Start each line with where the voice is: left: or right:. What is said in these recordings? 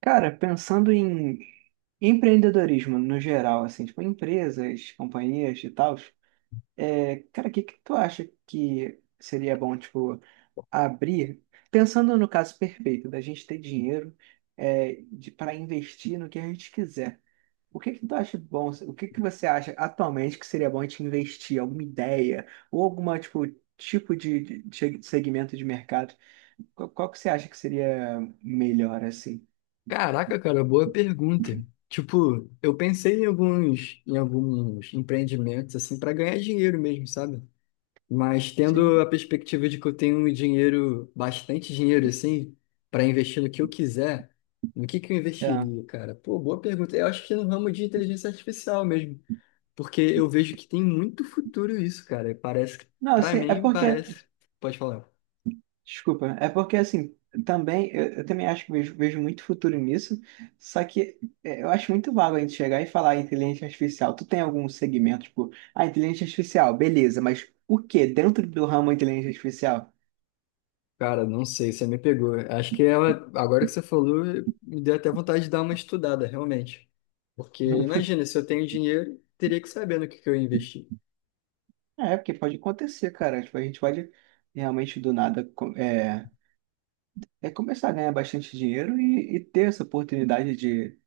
right: Cara, pensando em empreendedorismo no geral, assim, tipo empresas, companhias e tal, cara, o que que tu acha que seria bom, tipo, abrir? Pensando no caso perfeito, da gente ter dinheiro para investir no que a gente quiser. O que que tu acha bom? O que que você acha atualmente que seria bom a gente investir? Alguma ideia? Ou alguma, tipo, tipo de segmento de mercado? Qual que você acha que seria melhor, assim?
left: Caraca, cara, boa pergunta. Tipo, eu pensei em alguns empreendimentos assim para ganhar dinheiro mesmo, sabe? Mas tendo
right: Sim.
left: a perspectiva de que eu tenho um dinheiro, bastante dinheiro assim, para investir no que eu quiser, no que eu investiria, cara? Pô, boa pergunta. Eu acho que no ramo de inteligência artificial mesmo, porque eu vejo que tem muito futuro isso, cara. Parece,
right: Não,
left: para
right: assim, é
left: mim,
right: porque,
left: parece. Pode falar.
right: desculpa, é porque assim, também, eu também acho que vejo muito futuro nisso, só que eu acho muito vago a gente chegar e falar inteligência artificial. Tu tem algum segmento, tipo, ah, inteligência artificial, beleza, mas o que dentro do ramo inteligência artificial?
left: Cara, não sei, você me pegou. Acho que ela, agora que você falou, me deu até vontade de dar uma estudada, realmente. Porque imagina, se eu tenho dinheiro, teria que saber no que eu investi.
right: É, porque pode acontecer, cara, tipo, a gente pode realmente do nada é começar a ganhar bastante dinheiro e ter essa oportunidade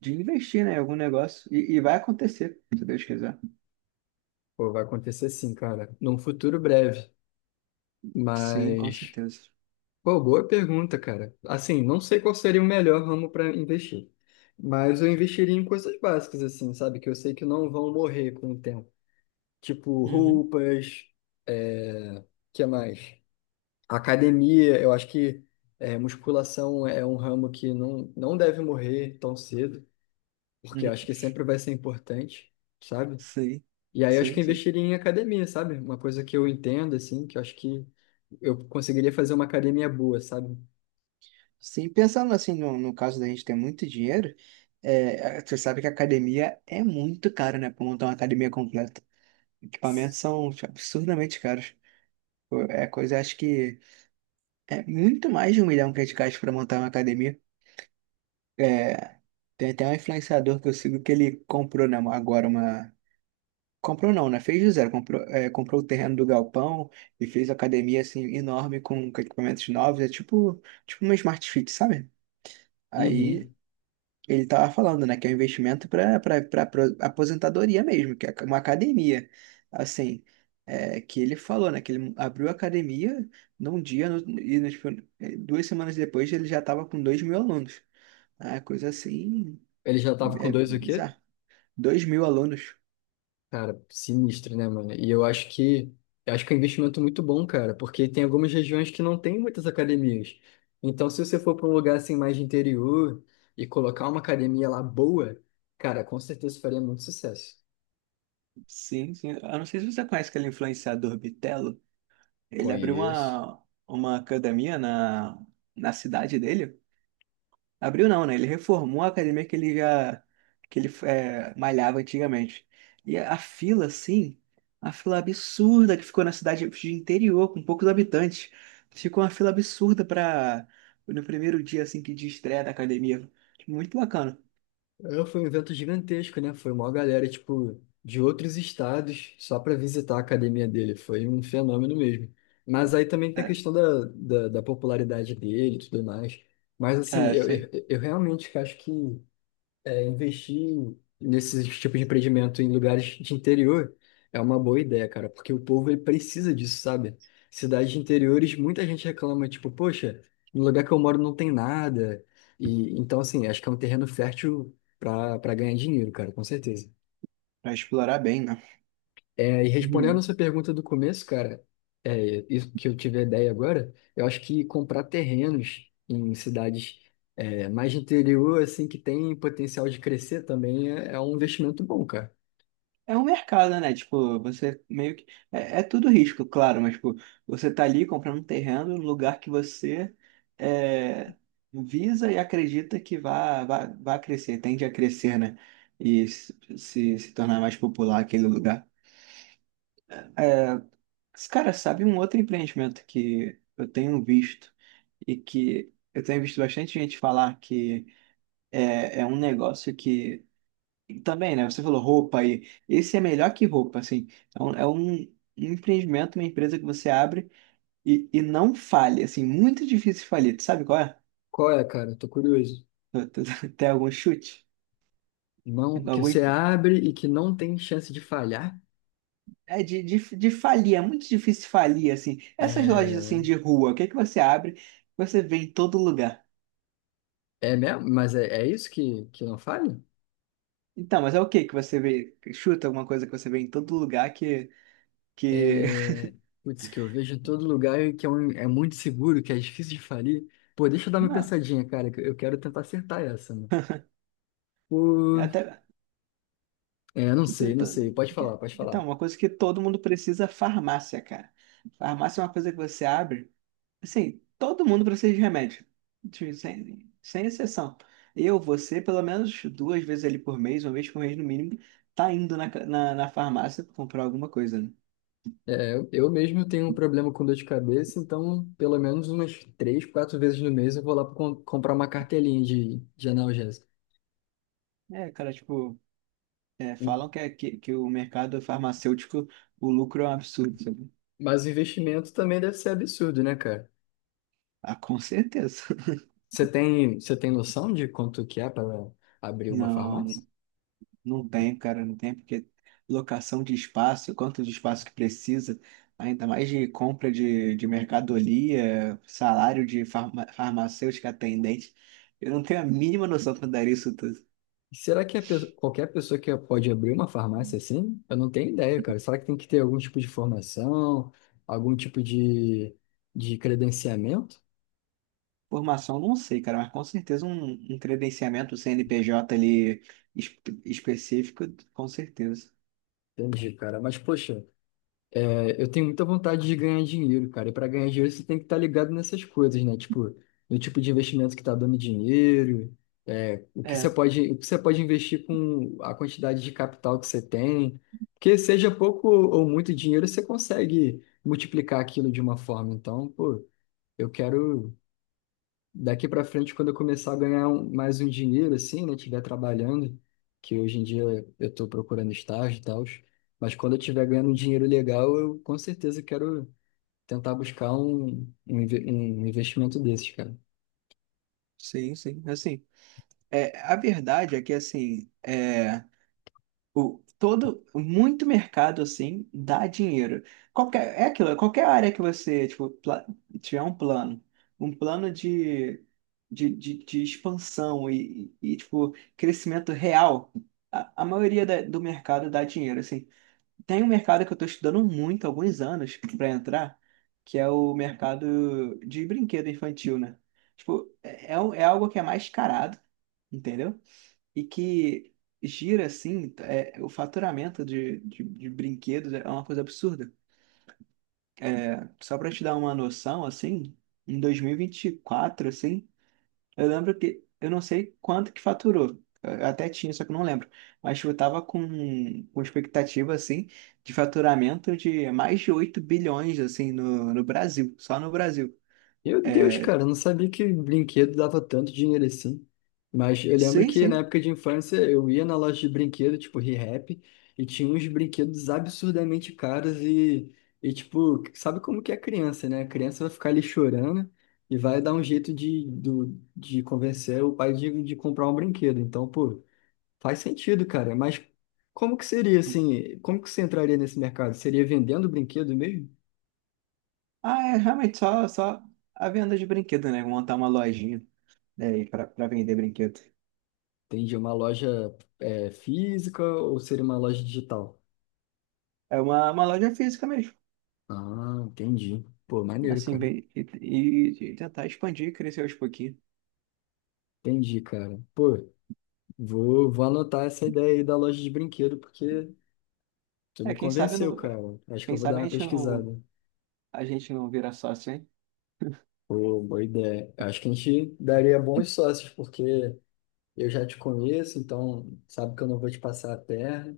right: de investir, né, em algum negócio, e vai acontecer, se Deus quiser.
left: Pô, vai acontecer sim, cara, num futuro breve.
right: Sim, com
left: Mas,
right: certeza.
left: pô, boa pergunta, cara. Assim, não sei qual seria o melhor ramo para investir. Mas eu investiria em coisas básicas, assim, sabe? Que eu sei que não vão morrer com o tempo. Tipo
right: Uhum.
left: roupas, é... que mais? A academia, eu acho que é, musculação é um ramo que não deve morrer tão cedo, porque eu
right: Uhum.
left: acho que sempre vai ser importante, sabe?
right: Sim,
left: E aí eu acho que
right: sim,
left: eu
right: sim.
left: investiria em academia, sabe? Uma coisa que eu entendo, assim, que eu acho que eu conseguiria fazer uma academia boa, sabe?
right: Sim, pensando assim, no caso da gente ter muito dinheiro, você sabe que a academia é muito cara, né? Pra montar uma academia completa. Equipamentos são tipo, absurdamente caros. Pô, é coisa, acho que é muito mais de um milhão que a gente gasta pra montar uma academia. É, tem até um influenciador que eu sigo que ele comprou, né, agora uma. Comprou não, né? Fez do zero. Comprou, é, comprou o terreno do galpão e fez academia assim enorme com equipamentos novos. É tipo, tipo uma Smart Fit, sabe? Aí
left: Uhum.
right: ele tava falando, né, que é um investimento para aposentadoria mesmo, que é uma academia. Assim, é, que ele falou, né, que ele abriu a academia num dia no- e no- tipo, é, duas semanas depois ele já tava com 2.000 alunos. Ah, coisa assim,
left: Ele já tava com
right: é
left: dois o quê?
right: bizarro. 2.000 alunos.
left: Cara, sinistro, né, mano? E eu acho que é um investimento muito bom, cara, porque tem algumas regiões que não tem muitas academias. Então, se você for para um lugar assim mais de interior e colocar uma academia lá boa, cara, com certeza faria muito sucesso.
right: Sim, sim. Eu não sei se você conhece aquele influenciador Bitelo. Ele abriu
left: Conheço.
right: uma academia na cidade dele. Abriu não, né? Ele reformou a academia que ele já que ele malhava antigamente. E a fila, assim, a fila absurda que ficou na cidade de interior, com poucos habitantes. Ficou uma fila absurda para no primeiro dia assim que de estreia da academia. Muito bacana.
left: É, foi um evento gigantesco, né? Foi uma galera, tipo, de outros estados só para visitar a academia dele. Foi um fenômeno mesmo. Mas aí também tem a
right: É,
left: questão da popularidade dele e tudo mais. Mas, assim,
right: é,
left: eu,
right: sim.
left: eu, eu realmente acho que é, investir nesses tipos de empreendimento em lugares de interior é uma boa ideia, cara, porque o povo ele precisa disso, sabe? Cidades de interiores, muita gente reclama, tipo, poxa, no lugar que eu moro não tem nada. E então, assim, acho que é um terreno fértil para ganhar dinheiro, cara, com certeza.
right: Vai explorar bem, né?
left: É, e respondendo
right: Uhum.
left: essa pergunta do começo, cara, é, isso que eu tive a ideia agora, eu acho que comprar terrenos em cidades é, mais de interior, assim, que tem potencial de crescer também é, é um investimento bom, cara.
right: É um mercado, né? Tipo, você meio que. É, é tudo risco, claro, mas, tipo, você tá ali comprando um terreno no lugar que você é, visa e acredita que vai vá, vá vá crescer, tende a crescer, né? E se, se tornar mais popular aquele lugar. Esse cara sabe um outro empreendimento que eu tenho visto e que eu tenho visto bastante gente falar que é um negócio que e também, né? Você falou roupa aí. Esse é melhor que roupa, assim. Um empreendimento, uma empresa que você abre e não falha, assim. Muito difícil falir. Tu sabe qual é?
left: Qual é, cara? Tô curioso.
right: Tu tem algum chute?
left: Não, que você
right: Algum...
left: abre e que não tem chance de falhar.
right: É de falir, é muito difícil falir, assim. Essas lojas,
left: É,
right: assim, de rua, o que é que você abre? Você vê em todo lugar.
left: é mesmo? Mas é, é isso que não falha?
right: Então, mas é o que que você vê? Chuta alguma coisa que você vê em todo lugar que...
left: É, putz, que eu vejo em todo lugar e que é, um- é muito seguro, que é difícil de falir. Pô, deixa eu dar uma
right: Não,
left: pensadinha, cara, que eu quero tentar acertar essa, né? Pô,
right: até...
left: é, não
right: Que tu-
left: sei, não sei.
right: tu-
left: Pode falar,
right: que-
left: pode
right: Então,
left: falar.
right: uma coisa que todo mundo precisa é farmácia, cara. Farmácia é uma coisa que você abre. Assim, todo mundo precisa de remédio. Sem exceção. Eu, você, pelo menos duas vezes ali por mês, uma vez por mês no mínimo, tá indo na farmácia pra comprar alguma coisa, né?
left: É, eu mesmo tenho um problema com dor de cabeça, então pelo menos umas três, quatro vezes no mês eu vou lá com- comprar uma cartelinha de analgésico.
right: É, cara, tipo, falam que, que o mercado farmacêutico, o lucro é um absurdo, sabe?
left: Mas o investimento também deve ser absurdo, né, cara?
right: Ah, com certeza.
left: Você tem noção de quanto que é para abrir uma
right: Não.
left: farmácia?
right: Não tem, cara, não tem, porque locação de espaço, quanto de espaço que precisa, ainda mais de compra de mercadoria, salário de farmacêutica atendente. Eu não tenho a mínima noção para dar isso tudo.
left: Será que a pesso- qualquer pessoa que pode abrir uma farmácia assim? Eu não tenho ideia, cara. Será que tem que ter algum tipo de formação, algum tipo de credenciamento?
right: Formação, não sei, cara, mas com certeza um credenciamento CNPJ ali es- específico, com certeza.
left: Entendi, cara. Mas, poxa, é, eu tenho muita vontade de ganhar dinheiro, cara. E para ganhar dinheiro você tem que estar ligado nessas coisas, né? Tipo, no tipo de investimento que está dando dinheiro, é, o que você
right: É,
left: pode, o que você pode investir com a quantidade de capital que você tem. Porque seja pouco ou muito dinheiro, você consegue multiplicar aquilo de uma forma. Então, pô. Eu quero daqui para frente quando eu começar a ganhar um- mais um dinheiro assim, né, tiver trabalhando, que hoje em dia eu estou procurando estágio e tal, mas quando eu tiver ganhando um dinheiro legal, eu com certeza quero tentar buscar inve- um investimento desses, cara.
right: sim, sim. Assim, é, a verdade é que, assim, muito mercado assim dá dinheiro. Qualquer, é aquilo, é qualquer área que você, tipo, tiver um plano de expansão tipo, crescimento real, a maioria do mercado dá dinheiro, assim. Tem um mercado que eu tô estudando muito, há alguns anos, para entrar, que é o mercado de brinquedo infantil, né? Tipo, é algo que é mais carado, entendeu? E que gira assim, é, o faturamento de brinquedos é uma coisa absurda. É, só para te dar uma noção, assim, em dois mil e vinte e quatro assim, eu lembro que eu não sei quanto que faturou. Eu até tinha, só que eu não lembro. Mas eu tava com expectativa, assim, de faturamento de mais de 8 bilhões, assim, no Brasil, só no Brasil.
left: Meu Deus,
right: É,
left: cara, eu não sabia que brinquedo dava tanto dinheiro assim. Mas eu lembro
right: sim,
left: que na
right: sim.
left: época de infância eu ia na loja de brinquedo, tipo Rehap, e tinha uns brinquedos absurdamente caros e tipo, sabe como que é criança, né? A criança vai ficar ali chorando e vai dar um jeito de, do, de convencer o pai de comprar um brinquedo. Então, pô, faz sentido, cara. Mas como que seria assim? Como que você entraria nesse mercado? Seria vendendo brinquedo mesmo?
right: Ah, é realmente só a venda de brinquedo, né? Montar uma lojinha, né, para vender brinquedo.
left: Entendi. Uma loja é, física ou seria uma loja digital?
right: É uma loja física mesmo,
left: Ah, entendi. Pô, maneiro,
right: assim,
left: cara.
right: bem, e tentar expandir, crescer aos pouquinhos.
left: Entendi, cara. Pô, vou anotar essa ideia aí da loja de brinquedo, porque tu
right: É,
left: me convenceu, cara. Acho que
right: quem
left: eu vou dar
right: sabe
left: uma pesquisada.
right: a gente não vira sócio, hein?
left: Pô, boa ideia. Acho que a gente daria bons sócios, porque eu já te conheço, então sabe que eu não vou te passar a perna.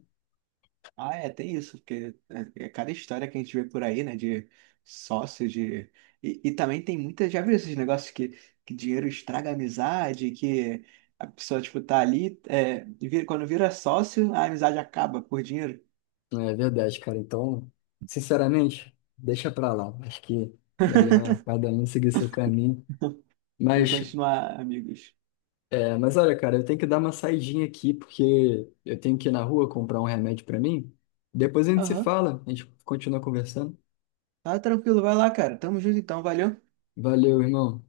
right: Ah, é, tem isso, porque é, é cada história que a gente vê por aí, né, de sócio, de... E, e também tem muita, já viu esses negócios que dinheiro estraga a amizade, que a pessoa, tipo, tá ali, é, e vira- quando vira sócio, a amizade acaba por dinheiro
left: É verdade, cara. Então, sinceramente, deixa pra lá. Acho que melhor cada um seguir seu caminho.
right: e
left: Mas
right: continuar amigos.
left: é, mas olha, cara, eu tenho que dar uma saidinha aqui porque eu tenho que ir na rua comprar um remédio pra mim. Depois a gente se
right: Aham.
left: fala, a gente continua conversando.
right: Tá tranquilo, vai lá, cara. Tamo junto então, valeu.
left: Valeu, irmão.